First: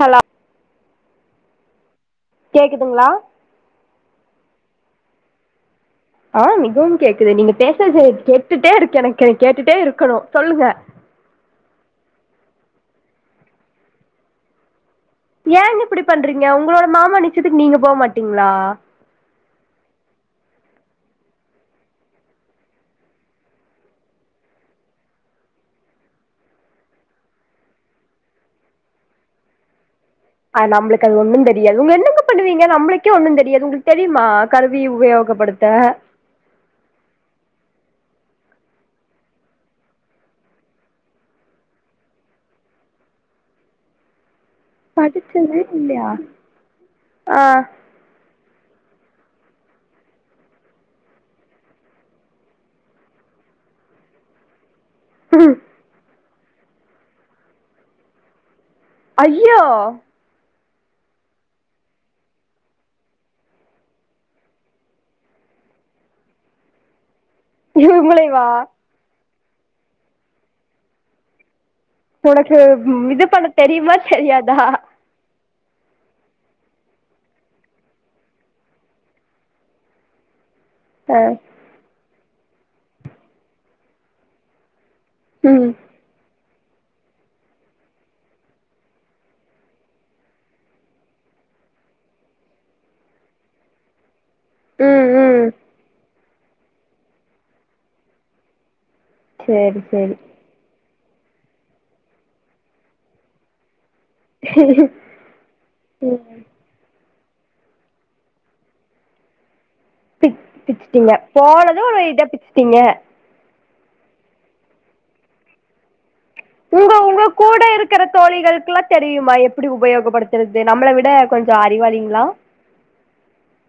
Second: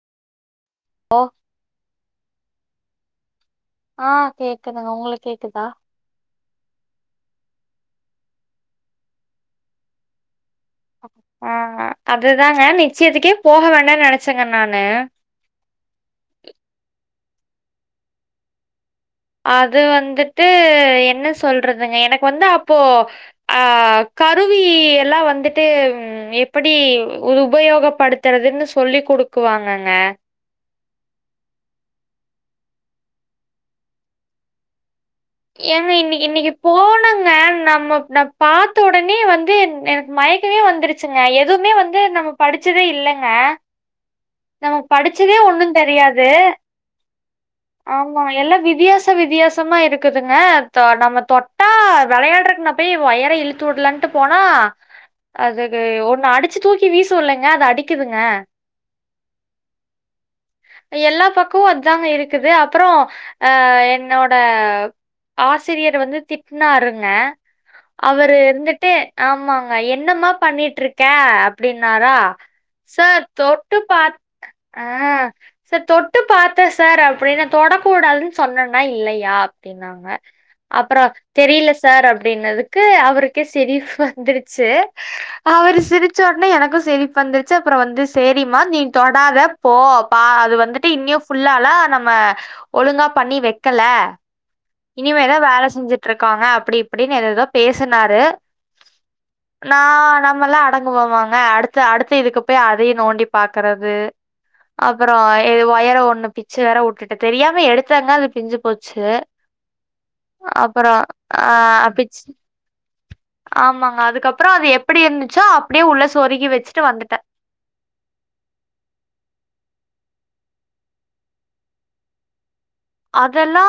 Hello போ கேக்குதுங்களா ஆஹ் கேக்குதுங்க உங்களுக்கு கேக்குதா ஆஹ் மிகவும் கேக்குது நீங்க பேசரது கேட்டுட்டேருக்கு எனக்கு கேட்டுட்டே இருக்கணும் சொல்லுங்க ஆஹ் அதுதாங்க நிச்சயத்துக்கே போக வேண்டாம் நினைச்சேங்க நானு ச்சத்துக்கு நீங்க போக மாட்டீங்களா அது வந்துட்டு என்ன சொல்றதுங்க எனக்கு வந்து அப்போ அஹ் கருவி எல்லாம் வந்துட்டு எப்படி உபயோகப்படுத்துறதுன்னு சொல்லிக் கொடுக்குவாங்கங்க நம்மளுக்கு அது ஒண்ணும் தெரியாது உங்க என்ன பண்ணுவீங்க நம்மளுக்கே ஒண்ணும் தெரியாது உங்களுக்கு தெரியுமா கருவி உவ ஏங்க இன்னைக்கு இன்னைக்கு போனங்க நம்மோ நப் பார்த்த உடனே வந்து எனக்கு மயக்கமே வந்துருச்சுங்க எதுவுமே வந்து நம்ம படிச்சதே இல்லங்க நம்ம படிச்சதே ஒண்ணு தெரியாது ஆ ஆமா எல்லா வித் வித்தியாச வித்தியாசமா இருக் க்குதுங்க தொ நம்ம தொட்டா விளையாட்றக்குன போய் ஒயர இழுத்து விடலான்ட்டு போனா ம். அதுக்கு ஒன்னு அடிச் அச்சு தூக்கி வீசுல்லங்க அது அடிக்குதுங்க ஐயோ எல்லா பக்கமும் அத்தாங்க இருக்குது அப்புறம் அஹ் என்னோட ஆசிரியர் வந்து திட்னாருங்க அவரு இவங்களேவா இருந்துட்டு ஆமாங்க என்னம்மா பண்ணிட்டு இருக்க‌ அப் ப்டின்னாரா உனக்கு ம், சார் இது பண்ண தொட்டு தெரியுமா பாத் தெரியாதா ஆஹ் சார் தொட்டு பாத்தே சார் அப்படின்னா தொடக்கூடாதுன்னு சொன்னேன்னா இல்லையாப் ப்டின்னாங்க அப்புறம் ஆ தெரியல சார் அப் அப்டின்னதுக்கு அவருக்கே சிரிப்பு வந்துருச்சு ம் அவர் சிரிச்சோடனே எனக் க்கும் சிரிப் வந்துருச்சு அப்ரோ வந்து செரிமா நீ தொடாத போ பா அது வந்துட்டு இன்னு ஃபுல்லால நம்ம ஒழுங்கா பண்ணி வைக்கல ம் இனிமேதா ம் வேல செஞ்சுட் ட்டு இருக்காங்க அப்படி இப்படின்னு ஏதேதோ பேசினாரு நா சேரி சேரி நம எல்லா அடக் போவாங்க அடுத்த அடுத்த இதுக்கு போய் அதையு நோண்டி பாக்குறது அப்ரோ ஒயர ஒண்ணு ம் பிச்சு வேற உட்டுட்டு தெரியாம எடுத்தாங்க அது பிஞ்சு போச்சு பி அப்புறோ பிச்சுட்டீங்க ஆ போனது பிச்சு இத பிச்சுட்டீங்க ஆமாங்க அதுக்கப்ரோ அது எப்படி இருந்துச்சோ அப்படியே உள்ள சொ உங்க உங்க கூட இருக்கிற தோழிகளுக்கெல்லா தெரியுமா எப் படி உபயோகப்படுத்துறது நம்மள விட கொஞ்சோ அறிவாளிங்களா அதெல்லா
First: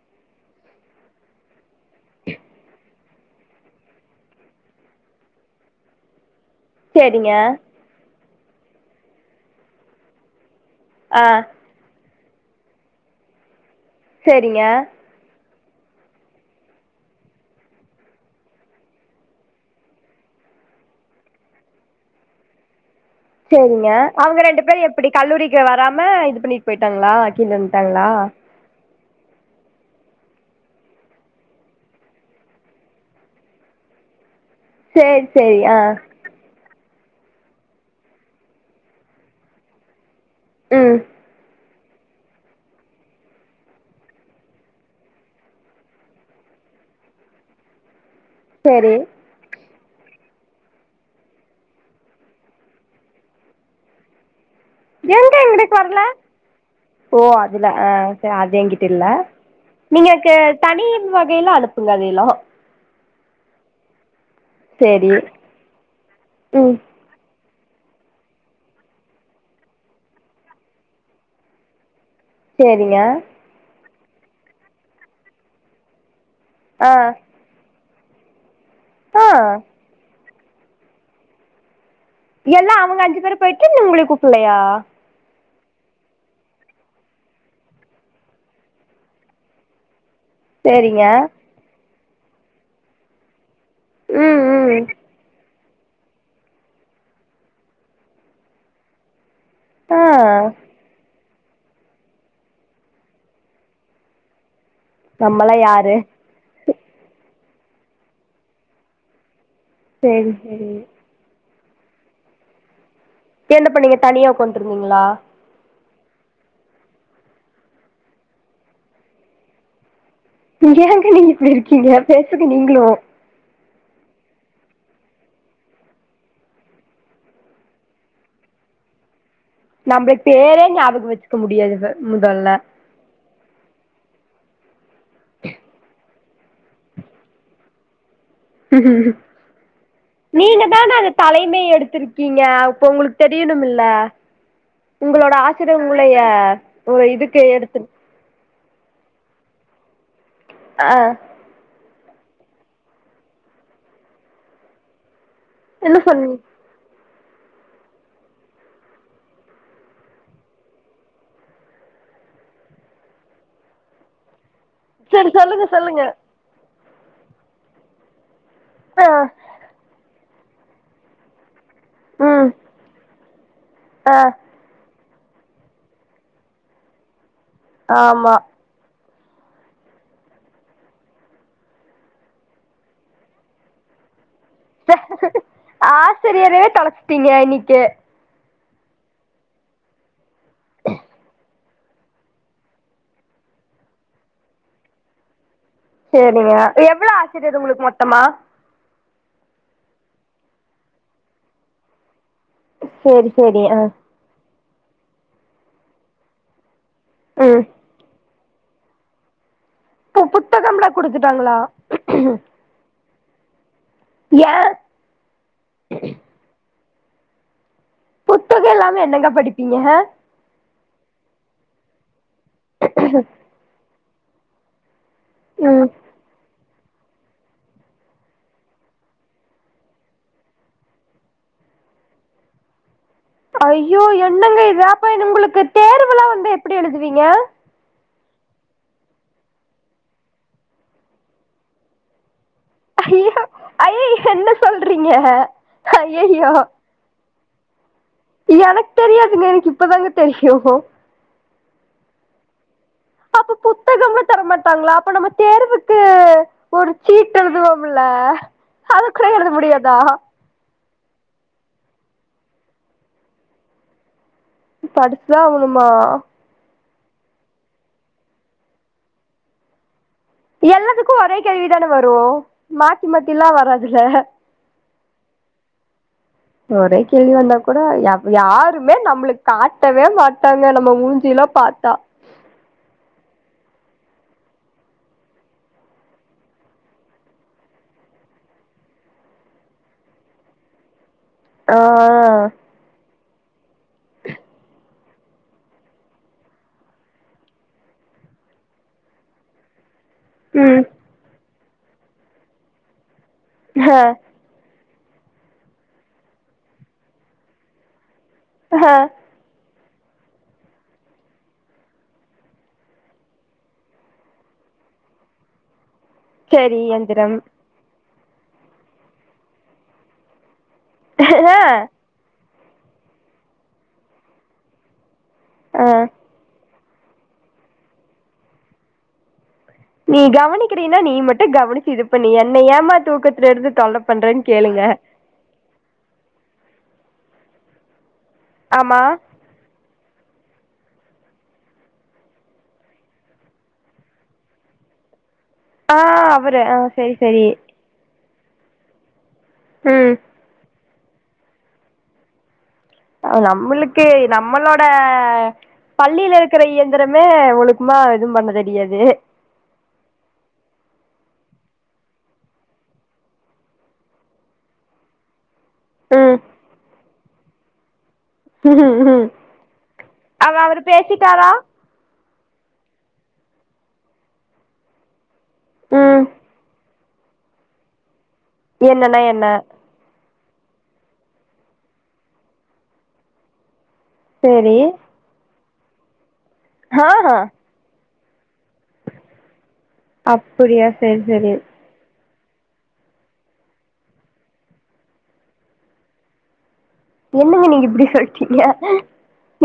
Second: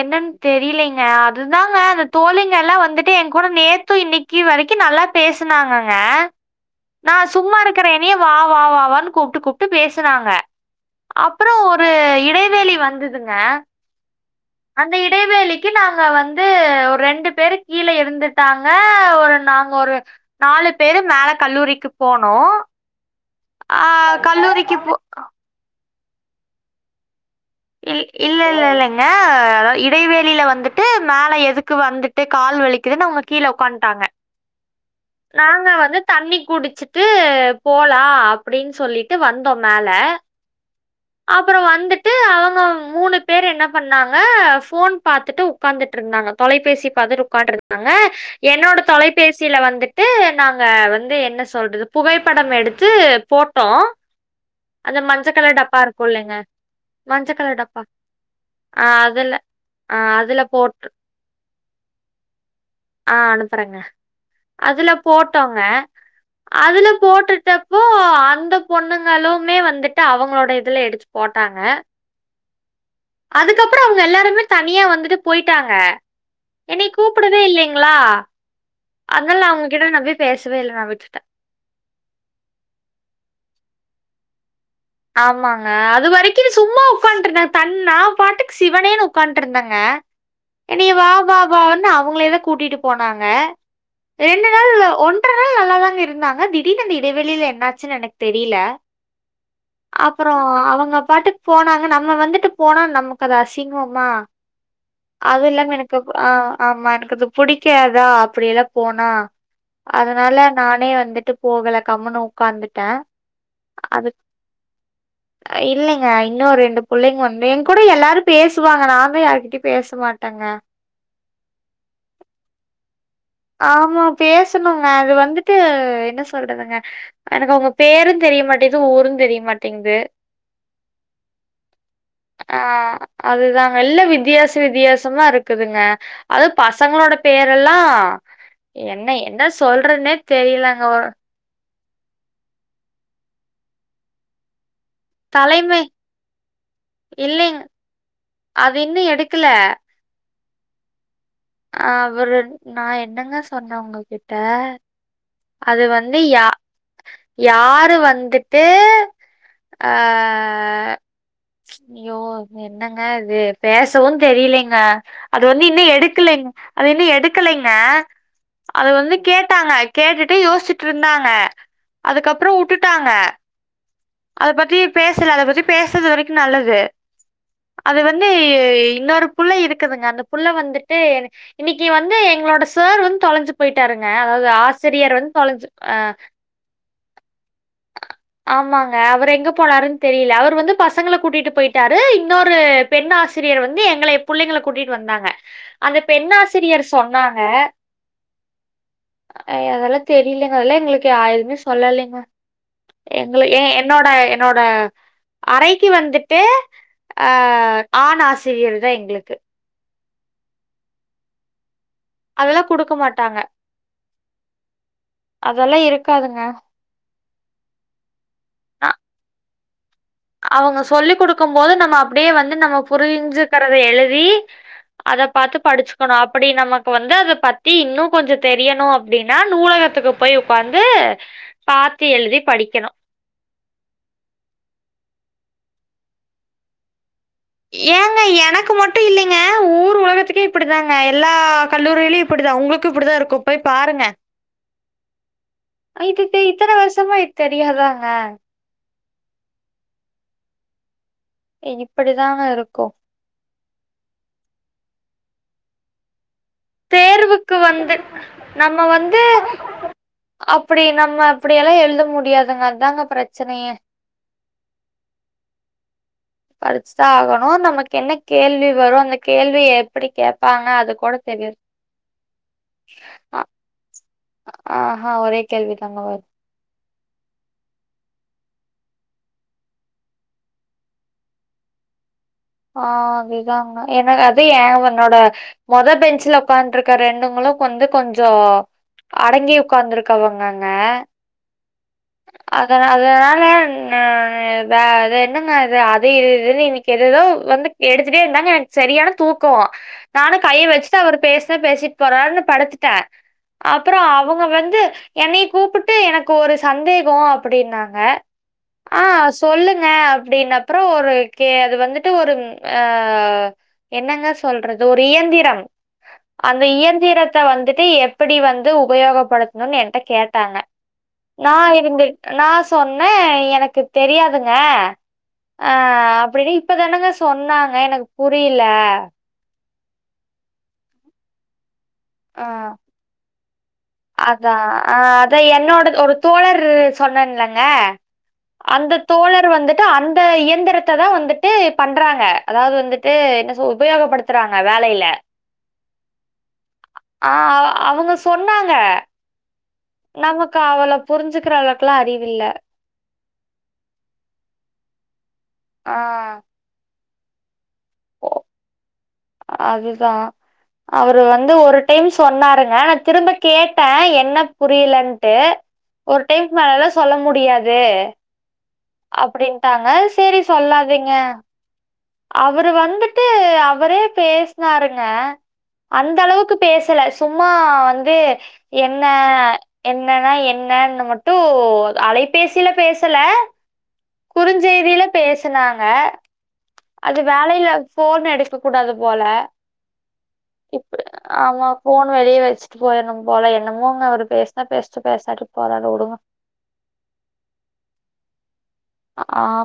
என்னன்னு தெரியலங்க அதுதாங்க அந்த தோழிங்க எல்லா வந்துட்டு எ கூட நேத்து இன்னைக்கு வரைக்கு நல்லா பேசனாங்கங்க நா சேரிங்க சும்மா இருக்கற இன வா வா வா வாான்னு கூப்பிட்டு கூப்பிட்டு பேசுனாங்க ஆ அப்ரோ ஒரு இ டய்வேலி வந்துதுங்க சேரிங்க அந்த இடைேவேலி க்கு நாங்க வந்து ஒரு ரெண்டு பேரு கீழே இருந்துட்டாங்க ஒரு நாங்க ஒரு நாலு பேரு மேல கல்லூரிக்கு போனோ செரிங்க அவங்க ரெண்டு பேரு எப்டி கல்லூரிக்கு வரா இது பண்ணிட்டு போயிட்டாங்களா கீழ இ இருந்துட்டாங்களா இல்ல இல்ல இல்ல அதாவது இடைவேளியில வந்துட்டு மேல எதுக்கு வந்துட்டு கால் வலிக்குதுன்னு அவங்க கீழ உ்காந்துட்டாங்க சேரி சேரி நாங்க ஆ வந்து தண்ணி குடிச்சு ட்டு போலா அப்டின்னு சொல்லிட்டு வந்தோ மேல ம் அப்ரோ வந்து ட்டு அவங்க மூணு பேர் என்ன பண்ணாங்க ஃபோன் பாத்துட்டு உட்காந்துட்டு இருந்தாங்க தொலைபேசி பாத்துட்டு உட்காட்டு இருந்தாங்க என்னோட சேரி தொலைபேசியில வந்து ட்டு நாங்க வந்து என்ன சொல்றது புகைப்படம் எடுத்து போட்டோ எங்க எங்க வரல ஓ மஞ்ச கலர் அதுல டப்பா. ஆ அது ஆ எங்கிட்ட இல்ல அதுல ஆ நீங்க அதுல தனி போட்டு வகையில அனுப்புங்க அதல எல்லா ஆ அனுப்பறேங்க அதுல சேரி போட்டோங்க ம் அதுல போட்டுட்ட இப்போ அந்த பொண்ணுங்களுமே வந்துட்டு அவங்களோட இதுல எடுத்து போட்டாங்க செரிங்க அப்பறம் அவங்க எல்லாருமே தனியா வந்துட்டு போயிட்டாங்க என்ன ஆ கூப்படவே இல்லிக ங்களா ஆ அதாலாம் அவங்ககிட்ட ந [inaudible] பேசவே இல நான விட்டுட்டேன் எல்லாம் அவங்க அஞ்சு பேர் போயிட்டு இருந்த உங்களுக்கு கூப்பள்ளயா ஆமாங்க அது வரைக்கும் சும்மா உட்காட்டு இருந்தாங்க தன் பாட்டுக்கு சிவனேன்னு உட்காட்டு இருந்தேங்க என் சேரிங்க வா வா பா ஒ அவங்களதோ கூட்டிட்டு போனாங்க ம் ரெண்டு நாள் ம் ஒன்ற நாள் இருந்தாங்க திடீனு அந்த இடைவெளியில என்னாச்சுன்னு எனக்கு தெரியல ஆ அப்பறம் அவங்க பாட்டு போனாங்க நம்ம வந்துட்டு போனா நமக்கு அது அசிங்கமா நம்மல்லா அதுல்லாம யாரு யெனக்கு ஆஹ் ஆமா யெனக்கது புடிக்காதா அப்டியெல்லாம் போனா சேரி அதனால சேரி நானே வந்துட்டு போகல கம்முனு உக்காந்துட்டேன் யென்ன பண்ணீங்க தனியா உக்காண்டிருந்தீங்களா யில்லைங்க யின்னும் ஒரு ரெண்டு பிள்ளைங்க வந் என் கூட யெல்லாரும் பேசுவாங்க நா தான் யாருகிட்டயும் பேசமாட்டேன் நீங்க யேங்க நீங்க யிப்டிருக்கீங்க பேசுங்க நீங்களும் ஆமா பேசணுங்க அது வந்துட்டு யென்ன சொல்றதுங்க யெனக்கு உங்க பேரும் தெரிய மாட்டேது ஊரும் தெரிய மாட்டேங்குது நம்ளுக்கு பேரே ஞாபகம் வச்சுக்க முடியரது முதல்ல ஆ அதுதாங்க யில்ல வித்தியாச வித்தியாசம தாருக்குதுங்க அது பசங்களோட பேரெல்லாம் யென்ன யென்ன சொல்றன்னே தெரியலங்க ருக்கீங்க அப்ப உங்களுக்கு தெரியணும்ல்ல உங்களோட தலைமை ஆசிரியங்குளய ஒரு யிதுக்கு இல்லைங்க யெடுத்து அது யின்னும் யெடுக்கல ஆஹ் அஹ் அவரு நான் யென்னங்க சொன்னேன் உங்க கிட்ட அது என்ன வந்து சொன்னீங்க யா யாரு வந்துட்டு அஹ் ஐயோ யென்னங்க யிது பேசவும் தெரியலங்க ஆ சரி அது வந்து சொல்லுங்க யின்னும் சொல்லுங்க யெடுக்கலைங் அது யின்னும் யெடுக்கலைங்க அது ஆ வந்து கேட்டாங்க கேட்டுட்டு யோசிச்சிட்டுருந்தாங்க ம் அதுக்கப்றம் வுட்டுட்டாங்க ஆ அத பத்தி பேசல அத பத்தி பேசர வரைக்கும் நல்லது அது வந்து ஆமா யின்னொரு புள்ள யிருக்குதுங்க அந்த புள்ள வந்துட்டு யின்னைக்கு வந்து யெங்களோட சேர் வந்து தொலஞ்சு போயிட்டாருங்க அதாவ்து ஆசிரியர் வந்து தொலஞ்சு ஆஹ் [unintelligible] னிட்டு ஆமாங்க அவர் யெங்க போனாருன்னு தெரிய்ல அவர் வந்து பசங்கள கூட்டிட்டு போயிட்டு டாரு யின்னொரு பெண் ஆசிரியர் வந்து யெங்கள புள்ளைங்கள கூட்டிட்டு வந்தாங்க அந்த பெண் சேரிங்க ஆசிரியர் எவ்ளோ சொன்னாங்க. ஆசிரியர் உங்களுக்கு மொத்தமா அ அதெல்லாம் தெரிலெங்க அதெல்லா எங்களுக்கு யா எதுவுமே சொல்லலேங்க சேரி எங்கள சேரி ஏன் ஆ என்னோட என்னோட அறைக்கி வந்துட்டு ம் அஹ் ஆண் ஆஸ் சிரியர் தான் எங்க்ளுக்கு பு புத்தகம்ளா குடுத்துட்டாங்களா அதெல்லா குடுக்க மாட் டாங்க ஏ அதெல்லா இருக்காதுங்க புத்துக இல்லாம என்னெங்க படிப் பிங்க அவ்ங்க சொல்லி குடுக்கும் போது நம்ம அப் டியே வந்து நம்ம புரிஞ்சிக்கரத எழு தி அத பாத்து ம் படிச்சுக்கணும் அப்டி நம்ம இப்ப வந்து அத பத்தி இன்னும் கொஞ்சோ தெரியணும் அப்டின்னா நூலகத்துக்கு போய் உக்காந்து பாத்து எழுதி படிக்கிணும் ஐயோ என்னங்க இது அப்ப உங்களுக்கு தேர்வுெலாம் வந்து எப்படி எழுதுவீங்க ஏங்க எனக்கு மட்டும் இல்லெங்க ஊர் ஒலகத்துக்கே இப்புடிதாங்க எல்லா கல்லூரியிலியும் இப்பு ஐயோ ஐயோ என்ன சொல்றீங்க ஐயயோ தெரியாத ஆஹ் கு தெரியாதுங்க எனக்கு இப்பதாங்க தெரியும் இ இப்டிதான் இருக்கும் அபோ புத்தகம்ல தரமாட்டாங்ளா அப்ப நம்ம தேர்வுக்கு ஒரு சீட்டு தேர்வுக்கு வந்து எழுதுவோம்ல நம்ம அது வந்து கூட எழுத முடியாதா அப்டி நம்ம அப்டியெல்லா எழுத முடியாதுங்க அதாங்க பிரச்சனயே படிச்தான் ஆவுணுமா படிச்சிதான் ஆகணும் நமக்கு என்ன கேள்வி வரும் அந்த கேள்வி எப் எல்லாத்துக்கு ஒரே கேள்விதானே வரும் மாத்தி மத்தில்லா வராதுல ஆஹ் ஒரே கேள்வி தங்க வரு ஒரே கேள்வி வந்தா கூட எவ் யாருமே நம்ப்ளுக் காட்டவே மாட்டாங்க நம்ப மூஞ்சிலா பாத்தா ஆஹ் அதேதாங்க எனக் அது ஏன் ஒன்னோட மொத பெஞ்சில ஒக்கான்றிக்க ரெண்டுங்களும் கொந்து கொஞ்சோ அடங்கி ஒக்காந்துருக்கவங்கங்க ஆ அதன் அத நாள் ள நா த அத என்னங்கது அது இது இதுன்னு இன்னிக்கி எதெததோ வந்து எடுத்துட்டே இருந்தாங்க எனக்கு சரியான தூக்கோ நானும் கைய ம் வஸ்ட்டு அவர் பேஸ் பேசிட்டு போறான்னு படுத்துட்டேன் ஹ அப்புறம் அவங்க வந்து என்னை கூப்பிட்டு எனக்கு ஒரு சந்தேகம் அப்படின்னாங்க ஹ ஆஹ் சொல்லுங்க ங்க அப்படின்னப்புறம் ஒரு கே அது வந்துட்டு ஒரு அஹ் என்னங்க சொல்றது ஒரு இயந்திரம் அந்த சரி எந்திரம் இயந்திரத்தை வந்துட்டு எ எப்படி வந்து உபயோகப்படுத்தணும்ன்னனு என்கிட்ட கேட்டாங்க ஆ நான் இருந்து நான் சொன்னன் எனக்கு தெரியாதுங்க ஆ ஆஹ் அப்படின்னா இப்பதானுங்க சொன்னாங்க எனக்கு புரியல நீ கவனிக்கிறீன்னா நீ மட்டும் கவனி இது பண்ணி அ என்ன ஏமா தூக்கத்துல இருந்து தொலை பண்றேன்னு அதான். கேளுங்க அ சொன்னன்லலைங்க அந்த ஆமா தோழர் வந்துட்டு அந்த இந்த இயந்திரத்தை தான் வந்துட்டு பண்றாங்க அதாவது வந்துட்டு என்ன சொ உபயோகப்படுத்துறாங்க வேலையில ஆஹ் ஆஹ் அவங்க சொன்னாங்க ம் நமக்கு அவல புரிஞ்சுிக்கிற அளவுக்கெல்லாம் அறிவில்ல நம்மளுக்கு நம்மளோட ஆ பள்ளியில் இருக்கிற ரமே ஒழுக்குமா எதுவு பண்ண தெரியாது அதுதா அவரு வந்து ஒரு டைம் சொன்னாருங்க நா திரும்ப கேட்ட என்ன புரியலன்ட்டு ஒரு ம் டைமுக்கு மோலா சொல்ல முடியு முடியாது ம் அப்படின்ட்டாங்க சரி அவ அவரு சொல்லாதீங்க பேசிட்டாரா அவரு வந்துட்டு அவரே பேசனாருங்க அந்த ம் அளவுக்கு பேசல சும்மா வந்து என்ன என்னன்னா என் என்னன்ன மட்டு அலைபேசியில பேசல சேரி குறுஞ்செய்தில பேசனாங்க ஆஹ ஆ அது வேலைல ஃபோன் எடுக் க்க கூடாது போல அப்டியா இப்ப சேரி சேரி ஆமா ஃபோன் வெளியே வச்சுட்டு போயிடணு போல என்னமோங்க அவரு பேசினா பேசிட்டு பேசாட்டு போறாரு விடுங்க என்னங்க நீங்க இப்படி சொல்லிட்டீங்க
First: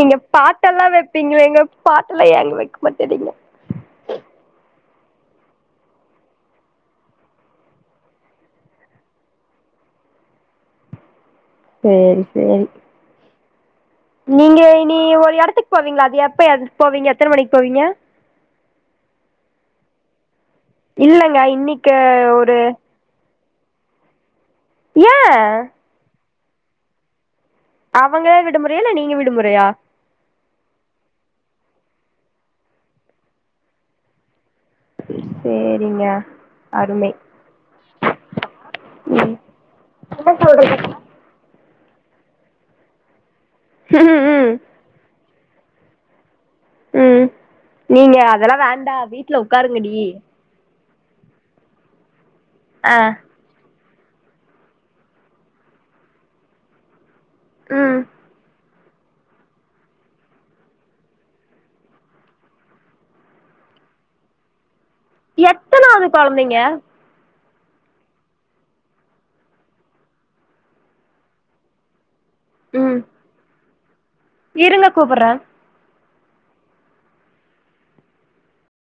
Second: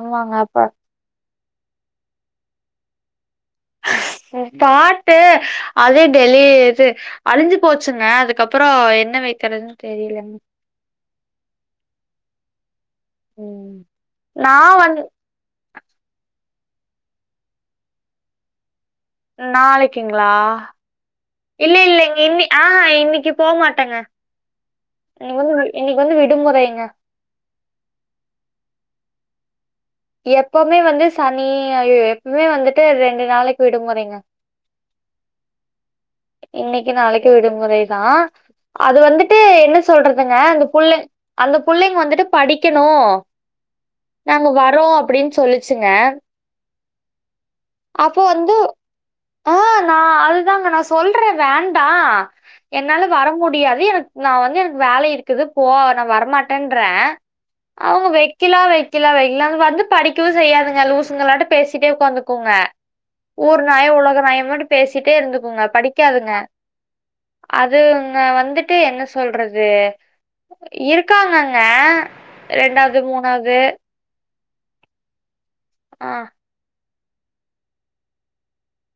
நீங்க அப்ப பாட்ட எல்லா வைப்பீங்களே பாட்ட எல்லா ஏன் வைக்க மாட்டேறீங்க பாட்டு அதே டெலி இது அழிஞ்சு போச்சுங்க அதுக்கப்ரோ என்ன வைக்கிறதுன்னு தெரியலங்க சேரி சேரி உம் நீங்க இனி ஒரு இடத்துக்கு போவீங்களா அது எப்ப போவீங் எத்தனை மணிக்கு போவீங்க நாளைக்குங்களா இல்லங்க இல்ல இன்னைக்கு இல்லைங்க இன்னி ஒரு ஆஹா இன்னைக்கு போக மாட்டேங்க ஏ வந்து இன்னைக்கு வந்துட்டு விடுமுறைங்க அவங்க விடுமுறையா இல்ல நீங்க விடுமுறையா எப்பவுமே வந்து சனி எப்பவுமே வந்துட்டு ரெண்டு நாளைக்கு விடுமுறைங்க சேர் இன்னைக்கு நாளைக்கு விடுமுறைதா அது வந்துட்டு என்ன சொல்றதுங்க அது குள்ள அது புள்ளைங்க வந்துட்டு படிக்கணு ம் நாங்க ம் வரோ அப்படின் சொல்லிச்சுங்க உம் நீங்க அதெல்லாம் வேண்டாம் வீட்டுல உட்காருங்கடி சொல்ற வேண்டாம் ஆ என்னாலும் வர முடியாது எனக்கு நான் வந்து எனக்கு வேலை இருக்குது போ நான் வரமாட்டேன்றறேன் ம் அவங்க வெக்கிலா வெ கிலா வெங்கிலா வந்து படிக்கவும் செய்யாதுங்க லூசுங்களாட்ட பேசிட்டே உக்காந்துக்கோங்க ஊர் நாயம் உலக நாயம்ட்ட பேசிட்டே இருந்துக்குங்க எத்தனாவது படிக்காதுங்க குழந்தைங்க அதுங்க வந்துட்டு என்ன சொல்றது இருக்காங்கங்க ரெண்டாவது ம் மூணாவது இருங்க கூப்பிடறேன் ஆஹ்